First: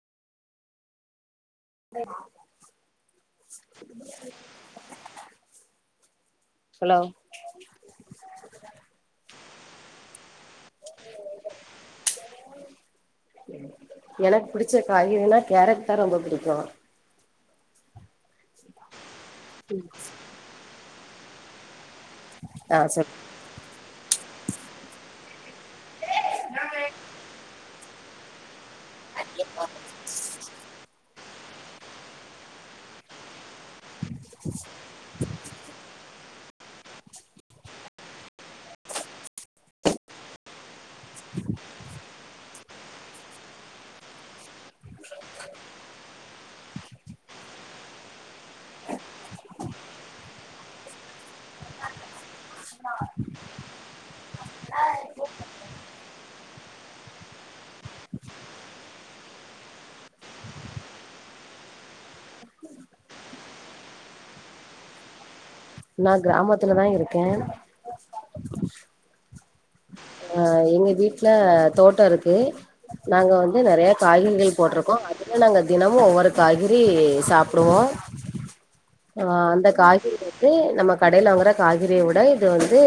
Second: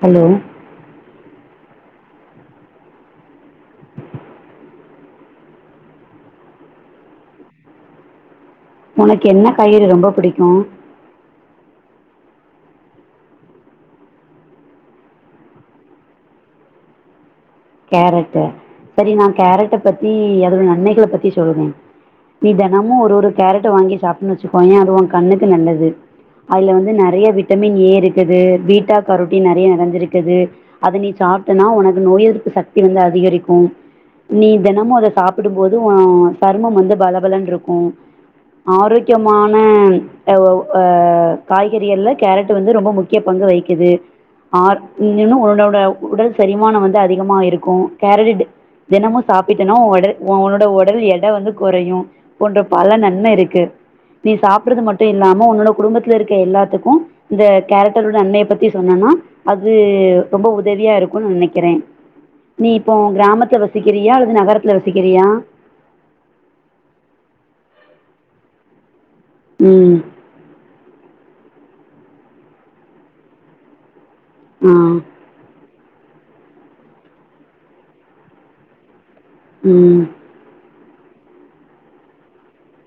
Hello இதைப் [inaudible] hello உனக்கு என்ன பயிறு ரொம்ப புடிக்கோ என் எனக் பிடிச்ச காய்கறினா கேரட் தா ரொம்ப புடிக்கோ கேரட்டு செரி நா கேரட்ட பத்தி அதோட நன்மைகள பத்தி சொல்றே நீ ஆ தெனமுக்ஷமூ சொல் ஒரு ஒரு கேரட்டு வாங்கி சாப்பிட்னோ வச்சிக் குவோயே அது உ கண்ணுக்கு நல்லது அதில வந்து நறய விட்டமின் ஏ இருக்குது பீட்டா கரோட்டின் நெறைய நிறஞ்சிருக்குது அத நீ கரோட்டின் நறைய நறஞ்சிருக்குது அத் நீ சாப்ட்டனா உனக்கு நோய் எதிர்ப்பு சக்தி வந்து அதிகரிக்கும் நீ தெனமூ அத சாப்பிடும் போது உ சருமம் வந்து பலபலன்ருக்கோ ஆரோக்கியமான எ வவு அ காய்கறிகள்ல கேரட் வந்து ரொம்ப முக்கிய பங்கு வகிக்கிது ஆர் இன்னு உட உட உடல் செரிமானோ வந்து அதிகமா இருக்கு கேரரட்டு தெனமு சாப்பிட்டனோ ஒ ஒடல் ஒ ஒன்னோட ஒடல் எட வந்து கொறையு போன்ற பல நன்மை இருக்கு நீ சாப்பிடுறது மட்டு இல்லாம ஒன்னோட குடும்பத்துல இருக்க எல்லாத்துக்கு இந்த கேரட்டோட நன்மைய பத்தி சொன்னோன்னா அது ரொம்ப உதவியா இருக்குன் நா நெனைக்கிறே நீ இப்போ கிராமத்து வசிக்கிறியா அல்லது நகரத்துல வசிக்கிறியா நா கிராமத்துலதா இருக்கே ம் அ எங்க வீட்ல தோட்டோ இருக்கு நாங்க வந்து நெறைய காய்கறிகள் ஆ போட்ருக்கோ அதுல நாங்க தினமு ஒவ்வொரு காய்கறி சாப்புடுவோ அ அந்த ம் காய்கறி றி நம்ம கடேல வாங்கற காய்கறிய விட இது வந்து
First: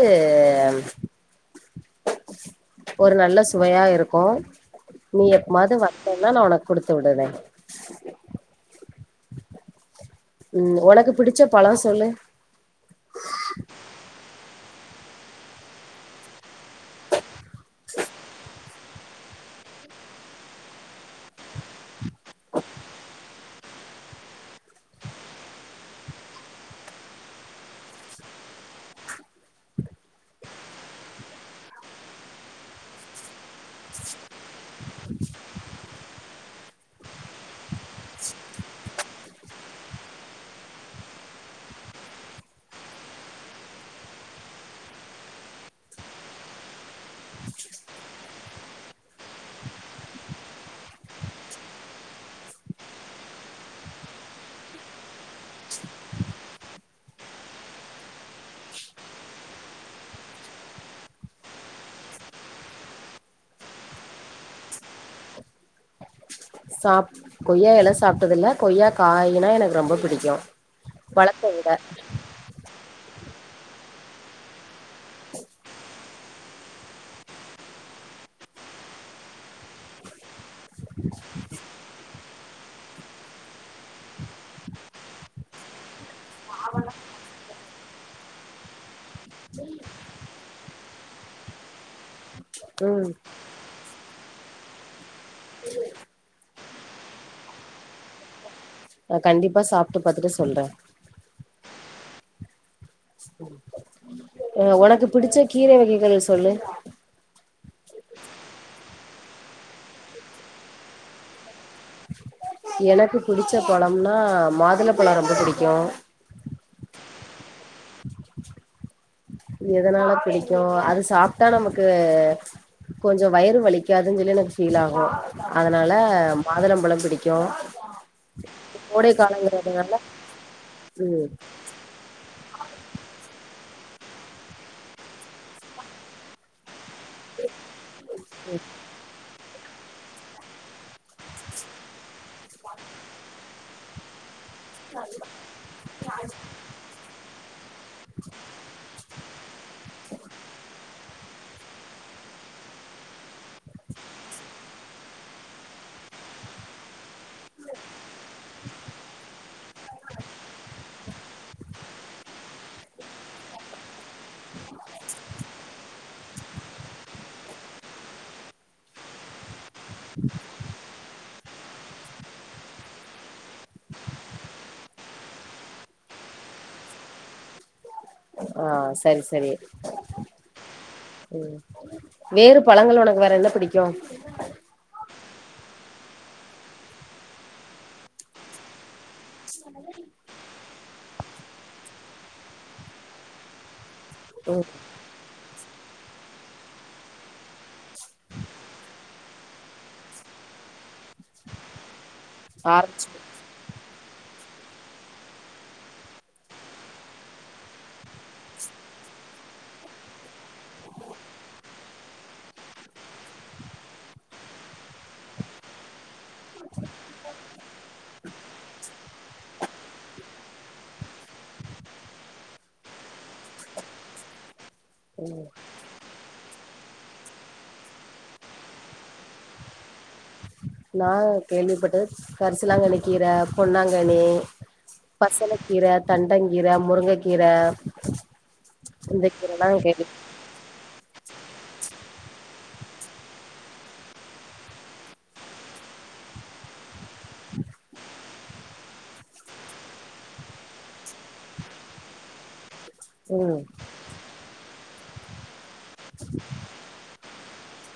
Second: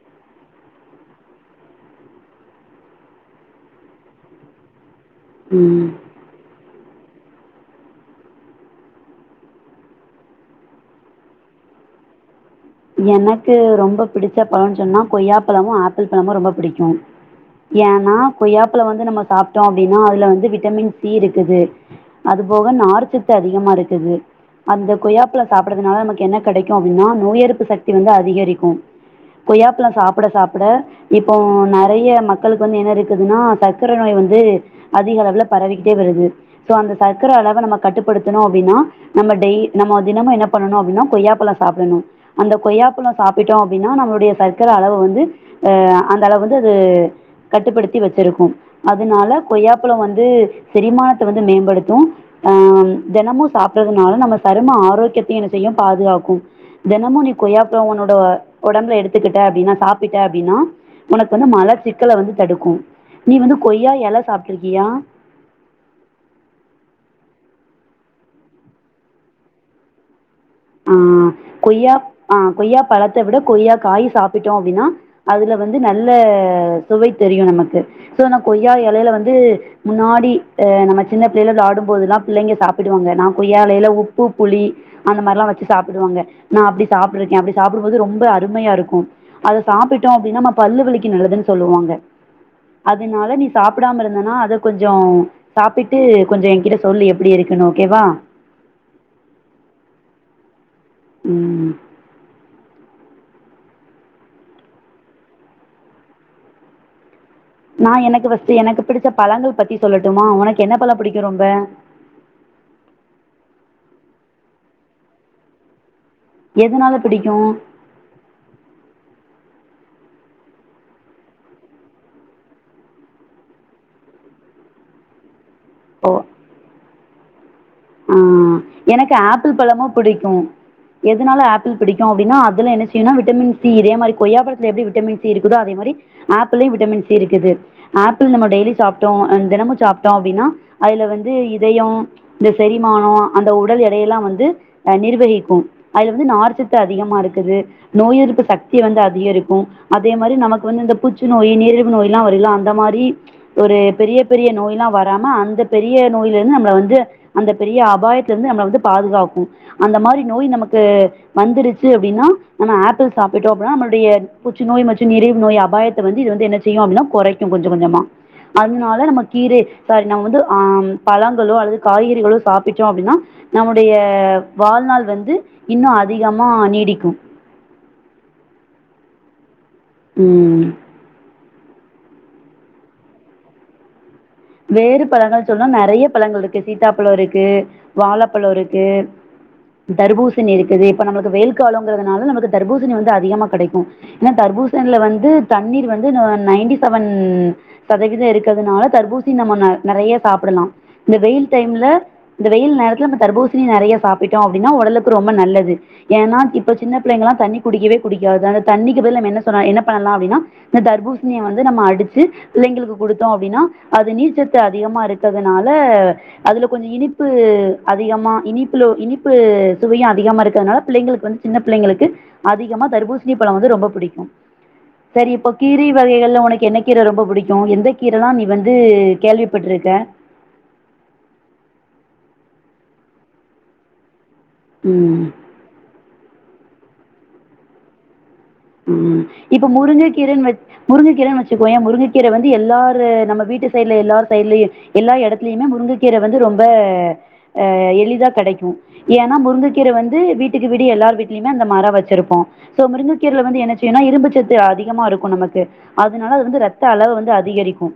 ஒரு நல்ல சுவையா இருக்கு நீ எப்பமாது ம். வந்தேனா நா ஒனக்கு குடுத்து விடுறே ம் ஒனக்கு புடிச்ச பழோ சொல்லு எனக்கு ரொம்ப புடிச்ச பழோனு சொன்னா கொய்யா பழமு ஆப்பிள் பழமு ரொம்ப புடிக்கு ஏனா கொய்யாப்பழோ வந்து நம்ம சாப்ட்டோ அப்டினா அதுல வந்து விட்டமின் சி இருக்குது அது போக நார் சத்து அதிகமா இருக்குது அந்த கொய்யாப்பழ சாப்பிடுறதுனால நமக்கு என்ன கெடைக்கு அப்டினா நோய் எதிர்ப்பு சக்தி வந்து அதிகரிக்கு கொய்யாப்பழ சாப்ட சாப்ட இப்போ நெறைய மக்களுக்கு வந்து என்ன இருக்குதுன்னா சக்கர நோய் வந்து அதிக அளவுல பரவிக்கிட்டே வருது சோ அந்த சக்கர அளவ நம்ம கட்டுப்படுத்தணு அப்டின்னா நம்ம டெய் நம்ம தினமு என்ன பண்ணனு அப்டின்னா கொய்யாப்பழ சாப்பிடணு அந்த கொய்யாப்பழோ சாப்பிட்டோ அப்டின்னா நம்மளுடைய சக்கர அளவு வந்து எ அந்த அளவு வந்து அது கட்டுப்படுத்தி வச்சிருக்கு அதனால கொய்யாப்பழ வந்து செரிமானத்த வந்து மேம்படுத்து அ தெனமு சாப்படுறதுனால நம்ம சரும ஆரோக்கியத்தையு என்ன செய்யு பாதுகாக்கு தெனமு நீ கொய்யாப்பழோ உன்னோட ஒடம்புல எடுத்துக்கிட்ட அப்டின்னா சாப்பிட்ட அப்டின்னா உனக்கு வந்து மல சிக்கல வந்து தடுக்கு நீ வந்து கொய்யா எல சாப்ட்ருக்கியா சாப் கொய்யா எல சாப்ட்டது இல்ல கொய்யா காயினா எனக்கு ரொம்ப பிடிக்கு அ பழத்த விட கொய்யா அ கொய்யா பழத்த விட கொய்யா காய் சாப்பிட்டோ அப்டின்னா அதுல வந்து நல்ல சுவை தெரியு நமக்கு சோ நா கொய்யா எலேல வந்து முன்னாடி அ நம்ம சின்ன பிள்ளைள வெளாடு போதுல்லா பிள்ளைங்க சாப்பிடுவாங்க நா கொய்யா எலேல உப்பு புளி அந்த மாரிலா வச்சி சாப்பிடுவாங்க நா அப்டி சாப்பிரு இருக்கே அப்டி சாப்டுபோது ரொம்ப அருமையா இருக்கு அத சாப்பிட்டோ அப்டின்னா நம்ம பல்லு வலிக்கு நல்லதுன்னு சொல்லுவாங்க ம் அதனால நீ சாப்டாம இருந்தனா அத கொஞ்சோ சாப்பிட்டு கொஞ்சோ என்கிட்ட சொல்லு எப்டி இருக்கணு ஓக்கேவா நா கண்டிப்பா சாப்ட்டு பாத்துட்டு சொல்றே ம் அ ஒனக்கு புடிச்ச கீர வகைகள சொல்லு நா எனக்கு ஃபஸ்ட்டு எனக்கு பிடிச்ச பழங்கள் பத்தி சொல்லட்டுமா ஒனக்கு என்ன பழ பிடிக்கு ரொம்ப எனக்கு புடிச்ச பழம்னா மாதுளப்பழ ரொம்ப புடிக்கு எதுனால பிடிக்கு எதனால பிடிக்கு அது சாப்ட்டா நமக்கு கொஞ்சோ வயிறு வலிக்காதுன்னு சொல்லி எனக்கு ஃபீல் ஆகு அதனால மாதுளம்பழம் பிடிக்கு ம் கோடை எனக்கு ஆப்பிள் பழமு காலங்கிறதுனால பிடிக்கு ம் எதனால ஆப் பிள் பிடிக்கு அப்டின்னா அதுல என்ன விஸ்யோனா விட்டமின் சி இதே மாரி கொய்யப்பழத்தில எப்டி விட்டமின் சி இருக்குதோ அதே மாரி ஆப்பிளையு விட்டமின் சி இருக்குது ஆப்பிள் நம்ம டெய்லி சாப்ட்டோ அ தெனமு சாப்ட்டோ அப்டின்னா அதுல வந்து இதயோ இந்த செரிமானோ அந்த உடல் எடையெல்லா வந்து அ நிர்வரிக்கு அதுல வந்து நார்ச்சத்து அதிமா இருக்குது நோய் எதிர்ப்பு சக்தி வந்து அதிகரிக்கு அதே மாரி நமக்கு வந்து இந்த பூச்சி நோய் நீரிழிவு நோய்ல்லா வருல அ ந்த மாரி ஒரு பெரிய பெரிய நோய்ல்லா வராம அந்த பெரிய நோயிலெந்து நம்ள வந்து அந்த பெரிய அபாயத்தலிந்து நம்மள வந்து பாதுகாக்கு அந்த மாரி நோய் நமக்கு வந்துடுச்சு அப்டின்னா நம்ம ஆப்பிள் சாப்பிட்டோ அப்பின நம்மளுடய புற்றுநோய் மற்றும் நீரிழ்வு நோய் அபயாத்த வந்து இந்து வந்து என்ன செய்யு அப்டின்னா கொறைக்கு கொஞ்சோ கொஞ்சமா அதனால நம்ம கீர சாரி நம்ம வந்து ஆம் பழங்களோ அல்லது காய்க றிகளோ சாப்பிட்டோ அப்டின்னா நம்முடய வாழ்நாள் வந்து இன்னு அதிகமா நீடிக்கு ஆ சரி சரி ம். ம் வேறு பழங்கள் உனக்கு வேற என்ன பிடிக்கு வேறு பழங்கள் சொன்னா நெறய பழங்கள் இருக்கு சீத்தாப்பழோ இருக்கு வாழப்பழோ இருக்கு தர்பூசணி இருக்குது இப்ப நம்மளுக்கு வெயில் காலோங்குறதுனால நமக்கு தர்பூசணி வந்து அதிகமா கெடைக்கு ஏனா ம் தர்பூசண்ல வந்து தண்ணீர் வந்து ந நைன்டி சவன் சதவீத இருக்கற்துனால தர்பூ ஸ்ணி நம்ம நர் நெறைய சாப்படலா இந்த வெயில் டைம்ல இந்த வெயில் நேரத்தில ஆரஞ்சு நம்ம தர்ப்பூ சிணி நெறய சாப்பிட்டோ அப்டின்னா உடலக்கு ரொம்ப நல்லது ஏன்னா இப்ப சின்ன பிள்ளங்களா தண்ணி குடிக்கிவே குடிக்காது அந்த தண்ணிக்கு பதிலா நம்ம என்ன சொன்னா என்ன பண்ணலா அப்டினா இந்த தர்பூசணிய வந்து நம்ம அடிச்சு பிள்ளைங்களுக்கு குடுத்தோ அப்டினா அது நீர்ச்சத்து அதிகமா இருக்கிற்துனால அதுல கொஞ்சோ இனிப்பு அதிகமா இனிப்புல இனிப்பு சுவயு அதிகமா இருக்கிறனால பிள்ளைங்களுக் வந் சின்ன பிள்ளைங்களுக்கு அதிகமா தர்பூசணி பழோ வந்து ரொம்போ புடிக்கு செரி இப்போ கீரை வகைகள்ல உனக்கு என்ன கீர ரொம்போ புடிக்கு எந்த கீரல்லா நீ வந்து கேள்விப்பட்டுருக்க நா கேள்விப்பட்டது கரசிலாங்கனி கீர பொன்னாங்கனி ம் பசலக்கீர தண்டங்கீர முருங்ககீர ம் இப்போ முருங்கக்கீரன் வெச் முருங்கக்கீரன் வெச்சுக்கோயே முருங்கக்கீர வந்து எல்லாரு நம்ம வீட்டு சைட்ல எல்லாரு சைட்லயு எல்லா எடத்துலியுமே முருங்கக்கீர வந்து ரொம்ப ஆ எளிதா கெடைக்கு ஏனா முருங்கக்கீர வந்து வீட்டுக்கு வீடு எல்லார் வீட்லியுமே அந்த மரோ வெச்சிருப்போ சோ முருங்கக் கீர வந்து ம் என்ன செய்யுனா இரும்புச்சத்து அதிகமா இருக்கு நமக்கு அதனால அது வந்து ரத்த அளவு வந்து அதிகரிக்கு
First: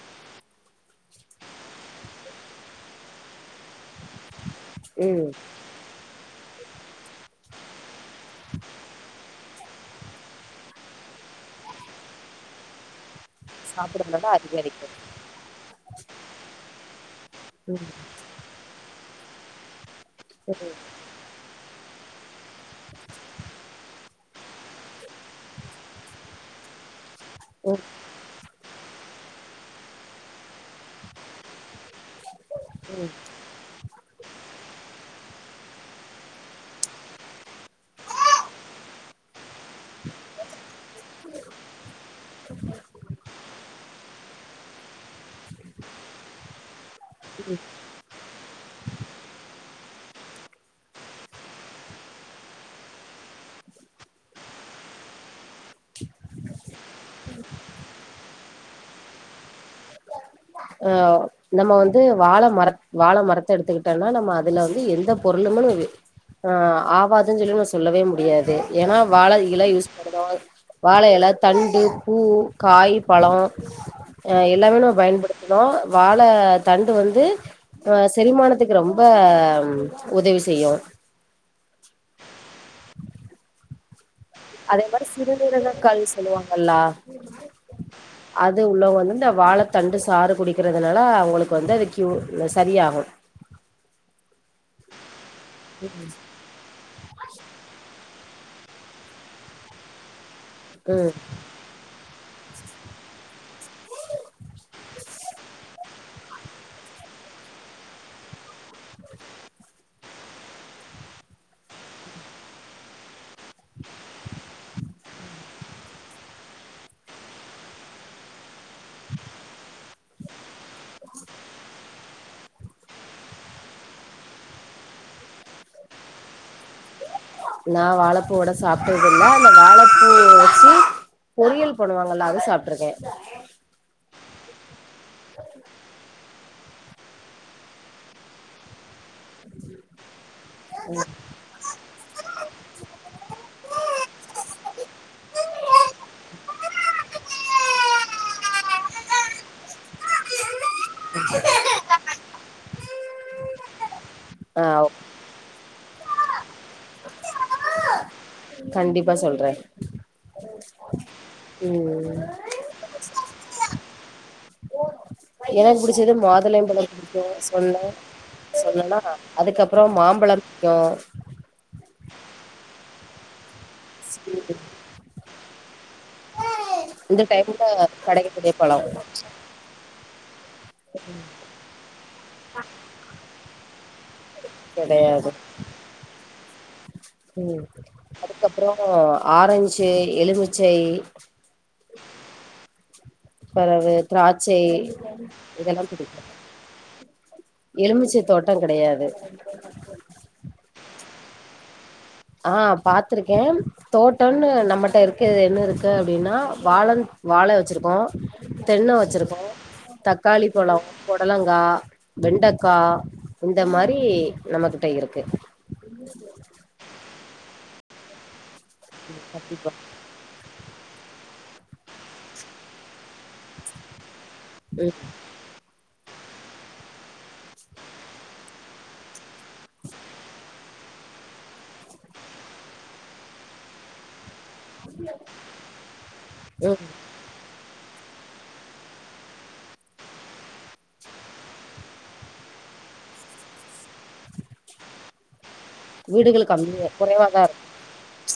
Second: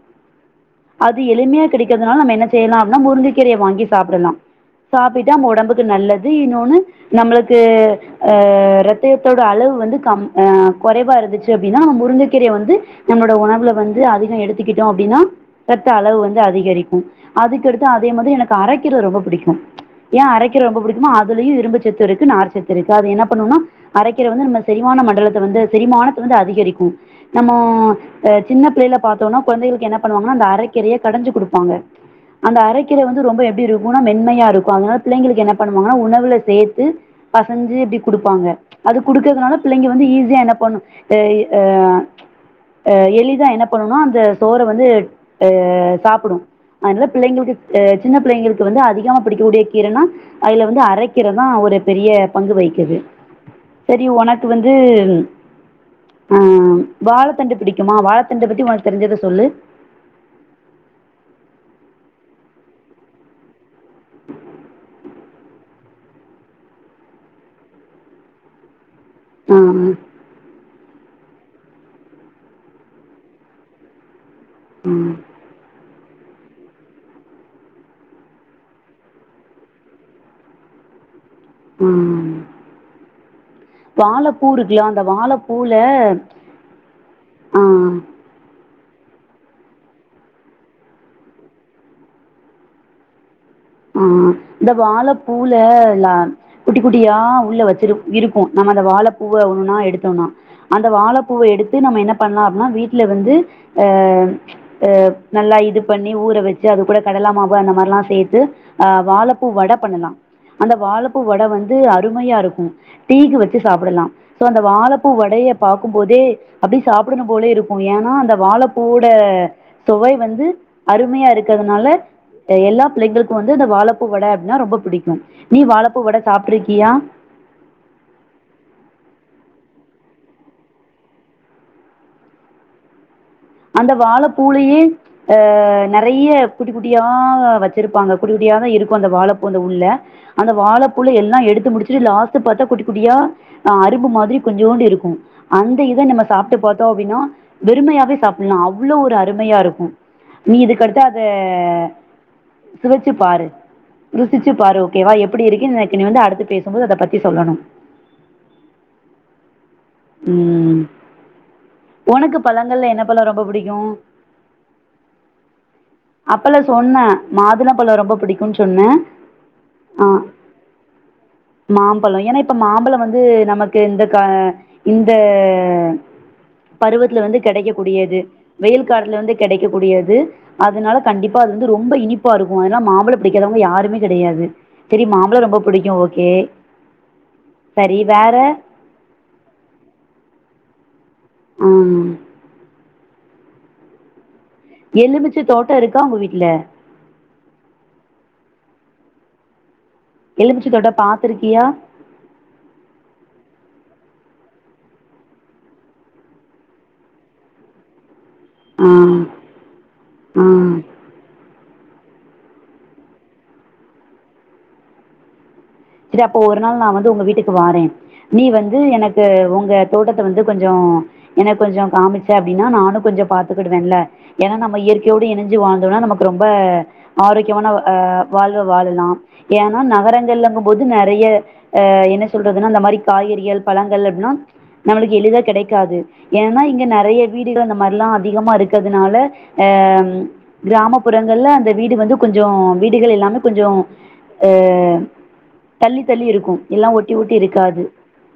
அது எளிமையா கெடைக்கிற்துனால நம்ம என்ன செய்யலா அப்னா முருங்கக்கீரய வாங்கி சாப்டலா ம் சாப்பிட்டு அந்த உடம்புக் கு நல்லது இன்னொனு நம்மளுக்கு அ ரத்தயத்தோட அளவு வந்து சம் ஆ கொறைவா இருந்துச்சு அப்டின்னா முருங்கக்கீரைய வந்து நம்ளோட உண வுல வந்து சாப்பிடுறதுனால அதிகோ எடுத்துக்கிட்டோ அதிகரிக்கு அப்டின்னா ரத்த அளவு வந்து அதிகரிக்கு அதுக்கடுத்து ம் அதே மாதிரி எனக் அரக்கீர ரொம்ப புடிக்கு ஏ அரக்கீர ரொம்ப புடிக்குனா அதுலியு இரும்ப சத்து இருக்கு நார் சத்து இருக்கு அது என்ன பண்ணுனா அரக்கீர வந்து நம்ம செரிமான மண்டலத்த வந்து செரிமானத்த வந்து அதிகரிக்கு நம்மோ ம் சின்ன பிள்ளைல பாத்தோம்னா குளந்தைகளுக்கு என்ன பண்ணுவாங்கன்னா அந்த அரக்கீரைய கடஞ்சு குடுப்பாங்க அந்த அரக்கீர வந்து ரொம்ப எப்டி இருக்கும்னா மென்மையா இருக்கு அதனால பிள்ளைங்களுக்கு என்ன பண்ணுவாங்கன்னா உணவுல சேத்து பசஞ்சி இப்டி குடுப்பாங்க ம்ச் அது குடுக்கறதுனால பிள்ளைங்க வந்து ஈஸியா என்ன பண்ணும் ஏ யி ஆ ஆ எலிதா என்ன பண்ணுனா அந்த சோற வந்து ட்டு சாப்புடு அனால பிள்ளைங்களுக்கு சின்ன பிள்ளைங்களுக்கு வந்து அதிகமா பிடிக்கக்கூடிய கீரனா அதுல வந்து அரைக்கீரதா ஒரு பெரிய பங்கு வைக்குது செரி உனக்கு வந்து ஆ வாழைத்தண்டு பிடிக்குமா வாழைத்தண்டு பத்தி உனக்கு தெரிஞ்சத சொல்லு ஆ நம்ம வந்து வாழ மரத் வாழ மரத்த எடுத்துக்கிட்டோம்னா நம்ம அதுல வந்து எந்த பொருளுமனு ஆ ஆவாதுன்னு சொல்லி நம்ம சொல்லவே முடியாது ஏன்னா வாழ ஆ இலை யூஸ் பண்ணுதோ வாழயில தண்டு பூ காய் பழ ஆ எல்லாமே நம்ம ம் பயன்படுத்த தோ வாழ தண்டு வந்து ஆ செரிமானத்துக்கு ரொம்ப உதவி செய்யு ம் வாழப்பூர் அதே மாரி சிறுநீரக கல் சொல்லுவாங்கல்லா ஆ அது உள்ளவங்க வந்து இந்த வாழ தண்டு சாறு குடிக்கிறதுனால அவங்களுக்கு வந்து அது கியூ செரியாகு ம் ம் இந்த வாழப்பூல்ல இல்ல குட்டி குட்டியா உள்ள வச்சிரு இருக்கு நம்ம அந்த வாழ பூவ ஒன்னு ஒன்னா எடுத்தோம்னா அந்த வாழப்பூவ எடுத்து நம்ம என்ன பண்ணலா அப்டின்னா வீட்டுல வந்து ஆ அ நல்லா இது பண்ணி ஊற வச்சு அது கூட கடல மாவு அந்த மாரில்லா சேத்து ஆ வாழப்பூ வட பண்ணலா அந்த வாழப்பூ வட வந்து அருமையா இருக்கு டீக்கு வச்சு சாப்புடலா சோ அந்த வாழப்பூ வடையை பாக்குபோதே அப்டியே சாப்பிடணு போல இருக்கு ஏன்னா அந்த வாழப்பூவோட சுவை வந்து அருமையா இருக்குறதுனால எல்லா பிள்ளைங்களுக்கு வந்து இந்த வாழப்பூ வட அப்டின்னா ரொம்ப புடிக்கு நீ வாழப்பூ வட சாப்ட்டுருக்கயா நான் வாழப்பூ வட சாப்டதுல்ல ஆனா வாழப்பூ வச்சு பொரியல் பண்ணுவாங்கல்ல அது சாப்டுருக்கே அந்த வாழ பூலையே ஆ நெறைய குட்டி குட்டியா வச்சிருப்பாங்க குட்டிக்குட்டியா இரு வந்த வாழப்பூ அந்த உள்ள அந்த வாழப்பூள்ள எல்லா எடுத்து முடிச்சு யிது லாஸ்ட் பாத்தா குட்டி குட்டியா அரும்பு மாதிரி கொஞ்சோண்டு இருக்கு அந்த இத நம்ம சாப்டு பாத்தோ அப்டின்னா வெறுமையாவே சாப் நா அவ்ளோ ஒரு அருமையா இருக்கு நீ இதுக்கடுத்து அத சுவைச்சி பாரு ருசிச்சி ஆ பாரு ஓகே வா எப்டி இருக்குனு எனக் இனி வந்து அடுத்து பேசும்போது அத பத்தி சொல்லணு கண்டிப்பா சொல்றே ம் ம் பழங்கள் என்ன பழம் ரொம்ப புடிக்கு எனக்கு புடிச்சது மாதுள பழம் சொன்னேன் புடிக்கு சொன்ன மாதுளம்பழம் ரொம்ப பிடிக்கும்னு சொன்னேன் சொன்னனா அதுக்கப்புறோ ஆ மாம்பழம் புடிக்கு மாம்பழம் ஏன்னா இப்ப மாம்பழம் வந்து நமக்கு இந்த கா புடிக்கு இந்த இந்த பருவத்துல வந்து டைம்ல கெடைக்கக்கூடியது கெடைக்கக்கூடிய பழோ வெயில் காலத்துல வந்து கெடைக்கக்கூடியது அதனால கண்டிப்பா அது வந்து ரொம்ப இனிப்பா இருக்கு அதனால மாம்பழ பிடிக்காதவுங்க யாருமே கிடையாது செரி கெடையாது மாம்பழ ரொம்ப பிடிக்கு ஓகே ம் சரி வேறு அதுக்கப்புரோ ஆரஞ்சு எலுமிச்சை ம் பெறவு திராட்சை எலுமிச்ச தோட்ட இதெல்லா இருக்கா உங்க புடிக்கு வீட்ல எலுமிச்சை தோட்டங் கெடையாது எலுமிச்ச தோட்டோ பாத்திருக்கியா ஆ பாத்திருக்கே தோட்டன்னு நம்மட்ட இருக்கது என்ன இருக்கு அப்டின்னா வாழன் வாழ வச்சிருக்கோ ஆ தென்ன வச்சிருக்கோ தக்காளி ஆ பலோ புடலங் கா வெண்டகா இந்த மாரி நம்மக்கிட்ட இருக்கு சரி அப்போ ஒரு நாள் நா வந்து உங்க வீட்டுக்கு வாறே நீ வந்து எனக்கு கண்டிப்பா உங்க தோட்டத் வந்து கொஞ்சோ எனக்கு கொஞ்சோ காமிச்ச அப்பிடின்னா நானு கொஞ்சோ பாத்துக்கிடுவேல ஏன்னா நம்ப ம் இயற்கையோடு இனஞ்சி வாழ்ந்தோனா நமக்கு ரொம்ப ஆரோக்கியமான அ வாழ்வ வாழுலா ஏன்னா நகரங்கள்லங்க போது நெறைய அ என்ன சொல்றதுன்னா அந்த மாரி காய்கறிகள் பழங்கள் அப்டின்னா நம்மளுக்கு எளிதா கெடைக்காது ஏன்னா இங்க ம் நெறைய வீடுக இந்த மாரிலா அதிகமா இருக்குறதுனால அ கிராமப்புறங்கள்ல அந்த வீடு வந்து கொஞ்சோ வீடுகள் இல்லாம கொஞ்சோ அ தள்ளி தள்ளி வீடுகள் இருக்கு எல்லா கம்மியா ஒட்டி ஒட்டி குறைவாதா இருக்கு இருக்காது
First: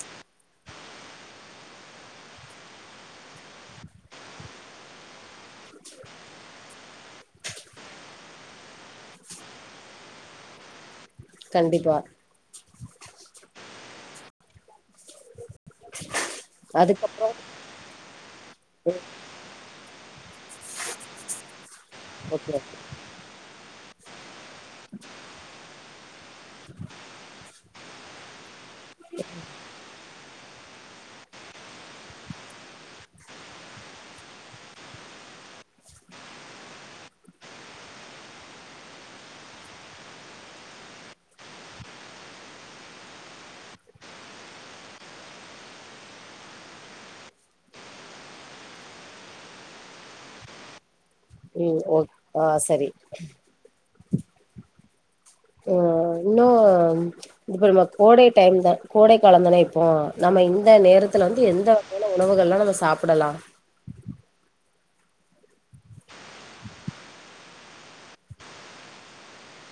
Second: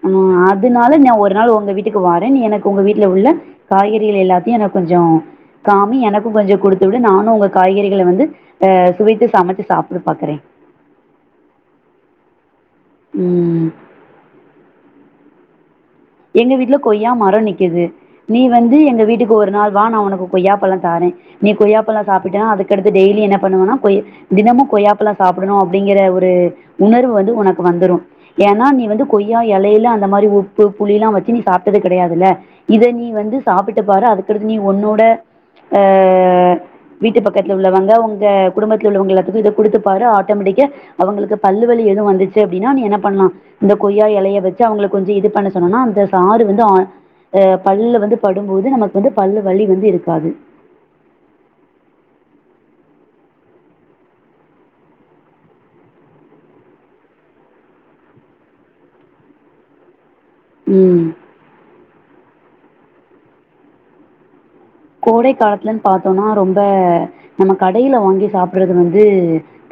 ஆ அதுனால நா ஒரு நாள் உங்க வீட்டுக்கு வாறே நீ எனக்கு உங்க வீட்டுல உள்ள காய்கறிகள் எல்லாத்தையு எனக்கு கொஞ்சோ காமி எனக்கு கொஞ்சோ குடுத்து விடு நானு உங்க காய்கறிகள வந்து ஆ சுவைத்து சமைச்சு சாப்புடு பாக்குறே கண்டிப்பா ம் எங்க வீட்டுல கொய்யா அதுக்கப்றோ மர நிக்குது நீ வந்து எங்க வீட்டுக்கு ஒரு நாள் வா நா ஒனக்கு கொய்யா பழ தாறே நீ கொய்யாப்பழ சாப்பிட்டனா ஓகே ஓகே அதுக்கடுத்து டெய்லி என்ன பண்ணுவனா கொய் தினமு கொய்யப்பழ சாப்புடணு அப்பிடிங்குற ஒரு ஒரு உணர்வு வந்து ஒனக்கு வந்துரு ஏன்னா நீ வந்து கொய்யா எலையில அந்த மாரி உப்பு புளி எல்லா வச்சு நீ சாப்ட்டது கெடையாதுல்ல இத நீ வந்து சாப்பிட்டு பாரு அதுக்கடுத்து நீ ஒன்னோட ஆ வீட்டு பக்கத்துல உள்ளவங்க உங்க குடும்பத்துல உள்ளவங்க எல்லாத்துக்கு இத குடுத்து பாரு ஆட்டோமெட்டிக்கா அவங்களுக்கு பல்லு வலி எது வந்துச்சு அப்டின்னா நீ என்ன பண்லா இந்த கொய்யா எலைய வச்சு அவங்ளுக்கு கொஞ்சோ இது பண்ண சொ சொன்னோனா அந்த சாறு வந்து அ பல்ல வந்து படும்போது நமக்கு வந்து பல்லு வலி வந்து இருக்காது ம் ஓ ஆ சரி ஆ இன்னு இதுப்ப நம்ம கோடை டைம் தா கோடை கால தானே இப்போ நம்ம இந்த ம் நேரத்துல வந்து எந்த வகையான உணவுகள் எல்லா நம்ம சாப்பிடலா கோடை காலத்துலன்னு பாத்தோனா ரொம்ப நம்ம கடையில வாங்கி சாப்டுறது வந்து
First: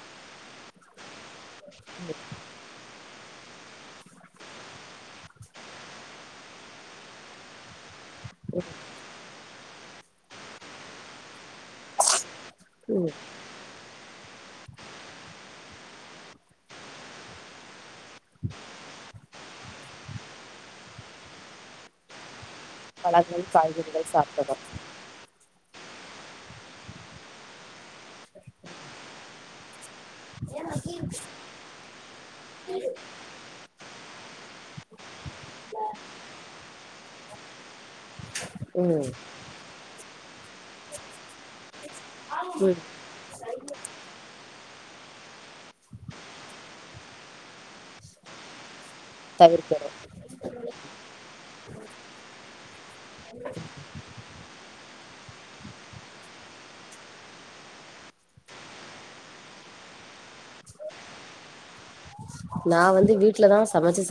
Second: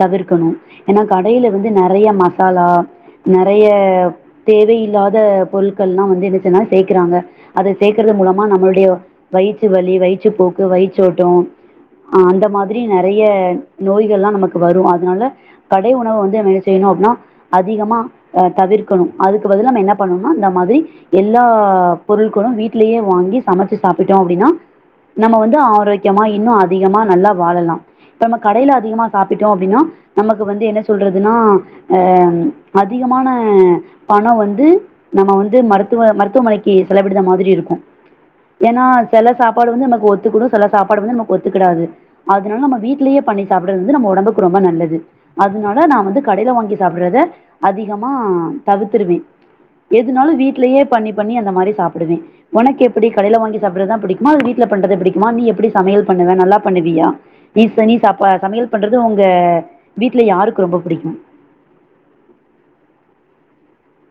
தவிர்க்கணு ஏன்னா கடையில வந்து நெறைய மசா சாலா நெறைய தேவையில்லாத பொருட்கள் எல்லா வந்து என்னச்சுன்னா சேக்குறாங்க அத சேக்குறது மூலமா நம்மளுடைய வயிற் நெஞ்சு வலி வயிற்றுப்போக்கு வயிற்ச்சோட்ட ஹ அந்த மாரி நெறைய நோய்களா நமக்கு வரு அதனால கடை உணவு வந்து ந என்ன செய்யுணு அப்டின்னா அதிகமா அ தவிர்க்கணு அதுக்கு பதிலா நம்ம என்ன பண்ணோனா இந்த மாதிரி எல்லா பொருட்களு வீட்டிலேயே வாங்கி பழங்கள் சமச்சு காய்கறிகள் சாப்பிட்டோ அப்டின்னா [inaudible] நம்ம வந்து ஆரோக்கியமா இன்னு அதிகமா நல்லா வாழலா இப்ப நம்ம கடையில அதிகமா சாப்பிட்டோ அப்டின்னா நமக்கு வந்து என்ன சொல்றதுன்னா அ அதிகமான பணோ வந்து நம்ம வந்து மருத்துவ மருத்துவமனைக்கு செலவிடுத மாதிரி இருக்கு ஏன்னா ம் செல சாப் பாடு வந்து நமக்கு ஒத்துக்குடு செல சாப்பாடு வந்து நமக்கு ஒத்துக்குடாது அதனால நம்ம ம் வீட்லயே பண்ணி சாப்பிடறது வந்து நம்ம ஒடம்புக்கு ரொம்ப நல்லது அதுனால நா வந்து கடைல வாங்கி சாப்டுறத அதிகமா தவித்திருவே தவிர்க்கனு எதுனாலு வீட்லயே பண்ணி பண்ணி அந்த மாரி சாப்பிடுவே உனக்கு எப்டி கடையில வாங்கி சாப்றதா பிடிக் அம்மா வீட்ல பண்றத பிடிக்குமா நீ எப்டி சமையல் பண்ணுவ நல்லா பண்ணுவியா நீ சனி சாப்பா சமையல் பண்றது உங்க வீட்ல யாருக்கு ரொம்ப புடிக்கு நா வந்து வீட்லதா சமச்சு சா